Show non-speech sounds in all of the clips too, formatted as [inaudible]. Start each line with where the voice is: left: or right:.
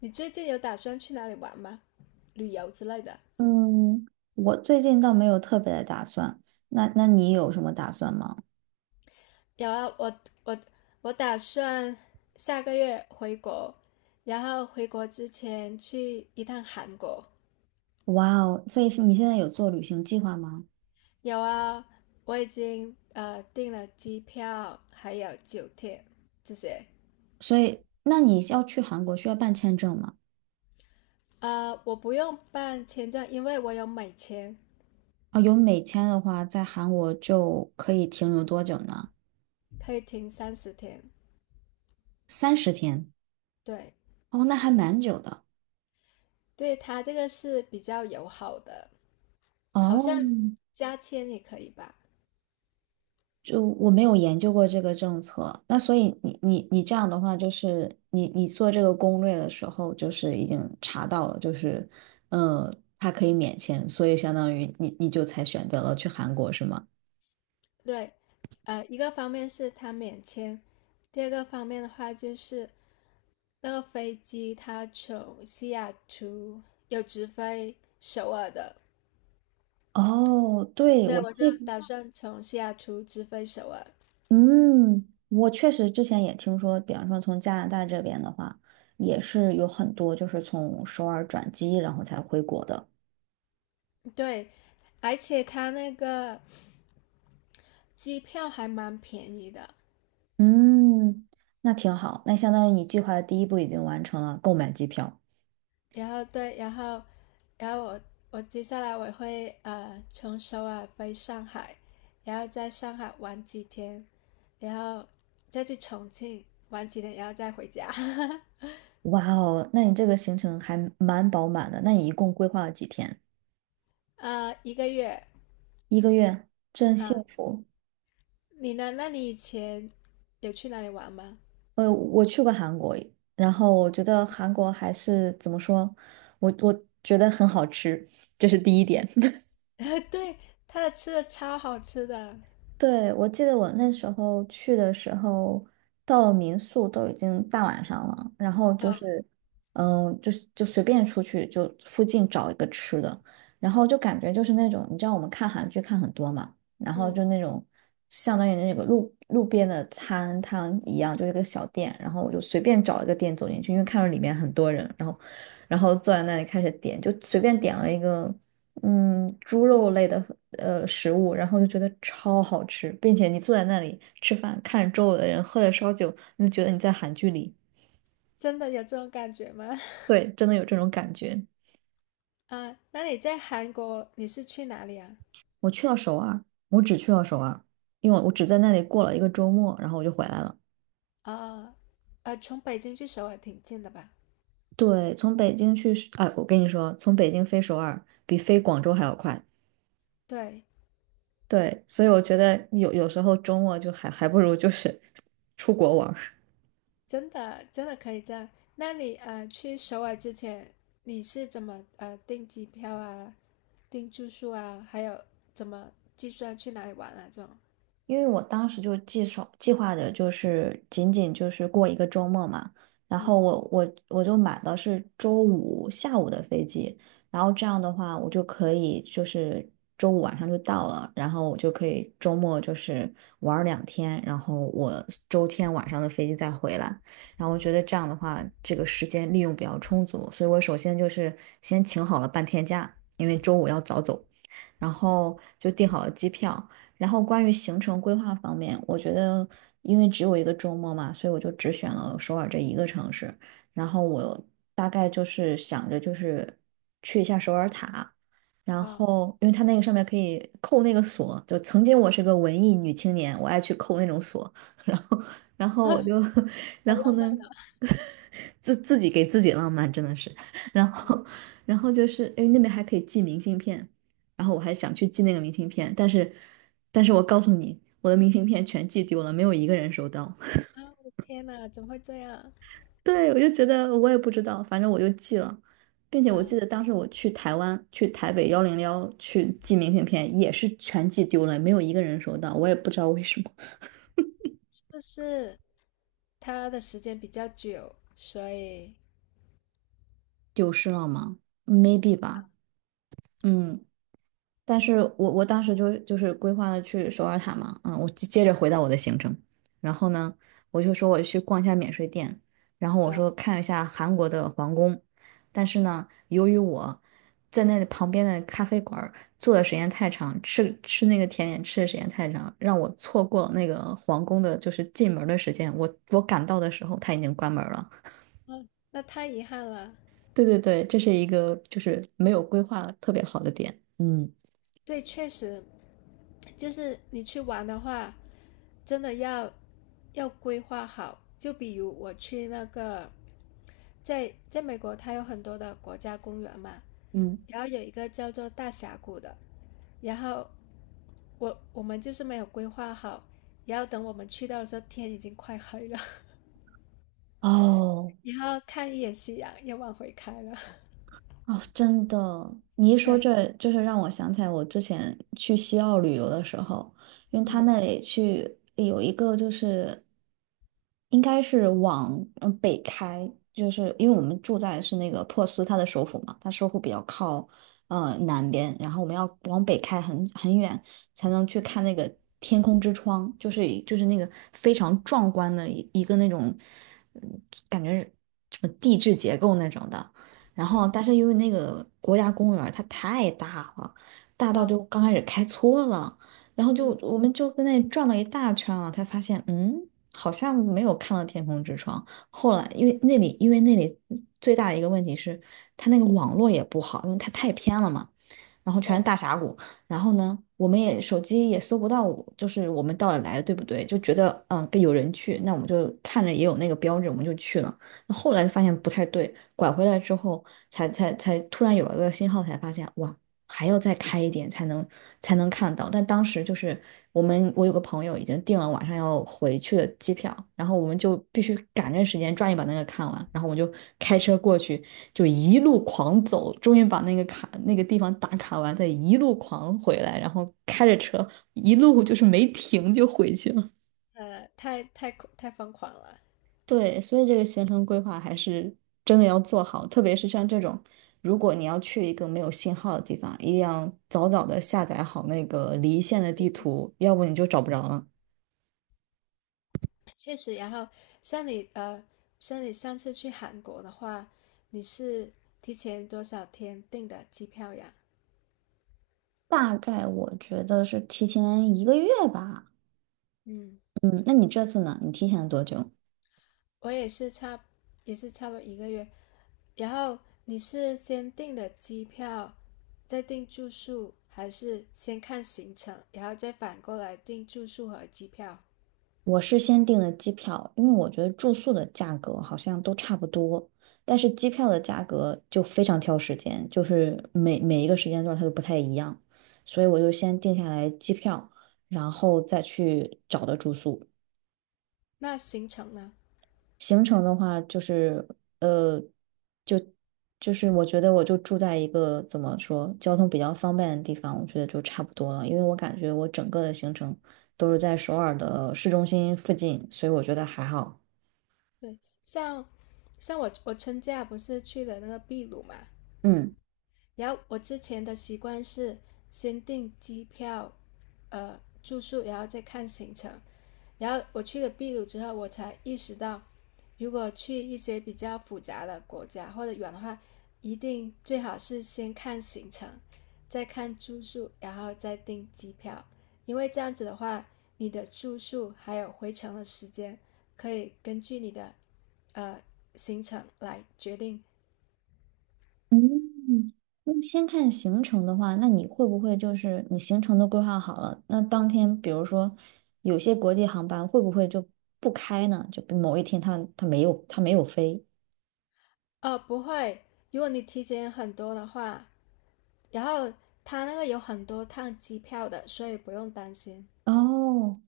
left: 你最近有打算去哪里玩吗？旅游之类的？
right: 嗯，我最近倒没有特别的打算。那你有什么打算吗？
left: 有啊，我打算下个月回国，然后回国之前去一趟韩国。
right: 哇哦，所以是你现在有做旅行计划吗？
left: 有啊，我已经订了机票，还有酒店这些。
right: 所以那你要去韩国需要办签证吗？
left: 我不用办签证，因为我有美签，
right: 啊，有美签的话，在韩国就可以停留多久呢？
left: 可以停30天。
right: 30天。
left: 对，
right: 哦，那还蛮久的。
left: 对他这个是比较友好的，好
right: 哦，
left: 像加签也可以吧？
right: 就我没有研究过这个政策，那所以你这样的话，就是你做这个攻略的时候，就是已经查到了，就是嗯，它可以免签，所以相当于你就才选择了去韩国，是吗？
left: 对，一个方面是它免签，第二个方面的话就是那个飞机它从西雅图有直飞首尔的，
right: 哦，对，
left: 所以
right: 我
left: 我就
right: 记得，
left: 打算从西雅图直飞首尔。
right: 嗯，我确实之前也听说，比方说从加拿大这边的话，也是有很多就是从首尔转机，然后才回国的。
left: 对，而且它那个机票还蛮便宜的，
right: 嗯，那挺好，那相当于你计划的第一步已经完成了，购买机票。
left: 然后对，然后我接下来我会从首尔飞上海，然后在上海玩几天，然后再去重庆玩几天，然后再回家，[laughs]
right: 哇哦，那你这个行程还蛮饱满的。那你一共规划了几天？
left: 一个月
right: 一个月，真幸
left: 啊。
right: 福。
left: 你呢？那你以前有去哪里玩吗？
right: 我去过韩国，然后我觉得韩国还是怎么说，我觉得很好吃，这是第一点。[laughs]
left: [laughs] 对，他的吃的超好吃的。
right: 对，我记得我那时候去的时候，到了民宿都已经大晚上了，然后就
left: 啊，
right: 是，就是就随便出去，就附近找一个吃的，然后就感觉就是那种，你知道我们看韩剧看很多嘛，然后
left: 嗯
right: 就那种相当于那个路边的摊摊一样，就是个小店，然后我就随便找一个店走进去，因为看到里面很多人，然后坐在那里开始点，就随便点了一个。猪肉
left: 嗯，
right: 类的食物，然后就觉得超好吃，并且你坐在那里吃饭，看着周围的人喝着烧酒，你就觉得你在韩剧里。
left: 真的有这种感觉吗？[laughs]
right: 对，真的有这种感觉。
left: 啊，那你在韩国你是去哪里啊？
right: 我去到首尔，我只去了首尔，因为我只在那里过了一个周末，然后我就回来了。
left: 啊，从北京去首尔挺近的吧？
right: 对，从北京去啊，哎我跟你说，从北京飞首尔比飞广州还要快。
left: 对，
right: 对，所以我觉得有时候周末就还不如就是 [laughs] 出国玩。
left: 真的真的可以这样。那你去首尔之前，你是怎么订机票啊、订住宿啊，还有怎么计算去哪里玩啊这种？
right: 因为我当时就计划着，就是仅仅就是过一个周末嘛，然后
left: 嗯。
right: 我就买的是周五下午的飞机，然后这样的话，我就可以就是周五晚上就到了，然后我就可以周末就是玩儿2天，然后我周天晚上的飞机再回来，然后我觉得这样的话，这个时间利用比较充足，所以我首先就是先请好了半天假，因为周五要早走，然后就订好了机票。然后关于行程规划方面，我觉得因为只有一个周末嘛，所以我就只选了首尔这一个城市。然后我大概就是想着就是去一下首尔塔，然
left: 哦，
right: 后因为它那个上面可以扣那个锁，就曾经我是个文艺女青年，我爱去扣那种锁，[laughs] 然后然后我就 [laughs] 然后呢，[laughs] 自己给自己浪漫真的是，[laughs] 然后然后就是因为那边还可以寄明信片。然后我还想去寄那个明信片，但是我告诉你，我的明信片全寄丢了，没有一个人收到。[laughs]
left: 啊，我的天呐，怎么会这样？
right: 对，我就觉得我也不知道，反正我就寄了，并且我
left: 啊，
right: 记得当时我去台湾，去台北101去寄明信片，也是全寄丢了，没有一个人收到，我也不知道为什么，
left: 是不是他的时间比较久，所以
right: 丢失了吗？Maybe 吧，嗯。但是我当时就是规划了去首尔塔嘛，我接着回到我的行程，然后呢，我就说我去逛一下免税店，然后我
left: 啊，
right: 说看一下韩国的皇宫，但是呢，由于我在那旁边的咖啡馆儿坐的时间太长，吃那个甜点吃的时间太长，让我错过了那个皇宫的就是进门儿的时间，我赶到的时候它已经关门儿了。
left: 那太遗憾了。
right: 对对对，这是一个就是没有规划特别好的点，嗯
left: 对，确实，就是你去玩的话，真的要要规划好。就比如我去那个在美国，它有很多的国家公园嘛，
right: 嗯。
left: 然后有一个叫做大峡谷的，然后我们就是没有规划好，然后等我们去到的时候，天已经快黑了，[laughs]
right: 哦，
left: 然后看一眼夕阳又往回开了，[laughs]
right: 哦，真的，你一说
left: 对，
right: 这，就是让我想起来我之前去西澳旅游的时候，因为他
left: 嗯，
right: 那里去有一个就是应该是往北开，就是因为我们住在是那个珀斯，它的首府嘛，它首府比较靠南边，然后我们要往北开很远才能去看那个天空之窗，就是那个非常壮观的一个那种，嗯感觉是什么地质结构那种的。然后
left: 对，
right: 但是因为那个国家公园儿它太大了，大到
left: 啊，
right: 就刚开始开错了，然后就
left: 嗯，
right: 我们就在那里转了一大圈了，才发现好像没有看到天空之窗。后来因为那里最大的一个问题是它那个网络也不好，因为它太偏了嘛。然后全是
left: 对，
right: 大峡谷，然后呢，我们也手机也搜不到我就是我们到底来的对不对？就觉得跟有人去，那我们就看着也有那个标志，我们就去了。那后来发现不太对，拐回来之后才突然有了个信号，才发现哇，还要再开一点才能看到。但当时就是我有个朋友已经订了晚上要回去的机票，然后我们就必须赶着时间抓紧把那个看完，然后我就开车过去，就一路狂走，终于把那个卡那个地方打卡完，再一路狂回来，然后开着车一路就是没停就回去了。
left: 呃，太太太疯狂了，
right: 对，所以这个行程规划还是真的要做好，特别是像这种，如果你要去一个没有信号的地方，一定要早早的下载好那个离线的地图，要不你就找不着了。
left: 确实。然后像你呃，像你上次去韩国的话，你是提前多少天订的机票呀？
right: 大概我觉得是提前一个月吧。
left: 嗯。
right: 嗯，那你这次呢？你提前了多久？
left: 我也是差不多一个月。然后你是先订的机票，再订住宿，还是先看行程，然后再反过来订住宿和机票？
right: 我是先订的机票，因为我觉得住宿的价格好像都差不多，但是机票的价格就非常挑时间，就是每一个时间段它都不太一样，所以我就先定下来机票，然后再去找的住宿。
left: 那行程呢？
right: 行程的话，就是呃，就就是我觉得我就住在一个怎么说交通比较方便的地方，我觉得就差不多了，因为我感觉我整个的行程都是在首尔的市中心附近，所以我觉得还好。
left: 对，像像我春假不是去了那个秘鲁嘛，
right: 嗯。
left: 然后我之前的习惯是先订机票，住宿，然后再看行程。然后我去了秘鲁之后，我才意识到，如果去一些比较复杂的国家或者远的话，一定最好是先看行程，再看住宿，然后再订机票，因为这样子的话，你的住宿还有回程的时间可以根据你的呃行程来决定。
right: 嗯，那先看行程的话，那你会不会就是你行程都规划好了，那当天比如说有些国际航班会不会就不开呢？就比某一天它没有飞。
left: 不会，如果你提前很多的话，然后他那个有很多趟机票的，所以不用担心。
right: 哦，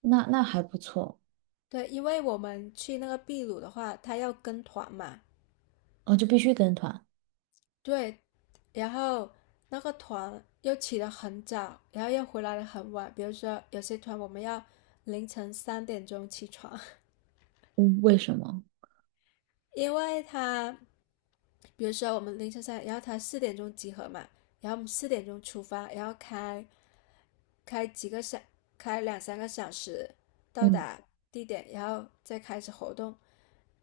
right: 那还不错，
left: 对，因为我们去那个秘鲁的话，他要跟团嘛，
right: 哦，就必须跟团。
left: 对，然后那个团又起得很早，然后又回来的很晚。比如说有些团我们要凌晨3点钟起床，
right: 嗯为什么？
left: [laughs] 因为他，比如说我们凌晨三，然后他四点钟集合嘛，然后我们四点钟出发，然后开几个小，开两三个小时到
right: 嗯
left: 达地点，然后再开始活动，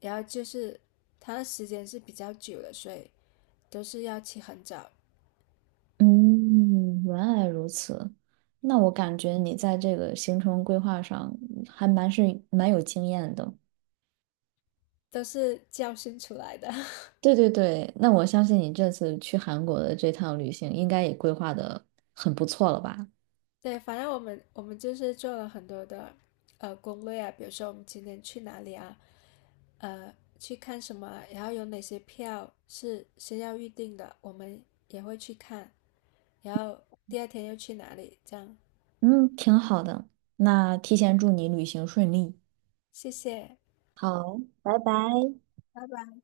left: 然后就是它的时间是比较久的，所以都是要起很早，
right: 嗯，原来如此。那我感觉你在这个行程规划上还蛮有经验的。
left: 都是教训出来的。
right: 对对对，那我相信你这次去韩国的这趟旅行应该也规划的很不错了吧？
left: [laughs] 对，反正我们就是做了很多的攻略啊，比如说我们今天去哪里啊，去看什么啊然后有哪些票是先要预定的，我们也会去看，然后第二天又去哪里，这样。
right: 嗯，挺好的，那提前祝你旅行顺利。
left: 谢谢，
right: 好，
left: 拜拜。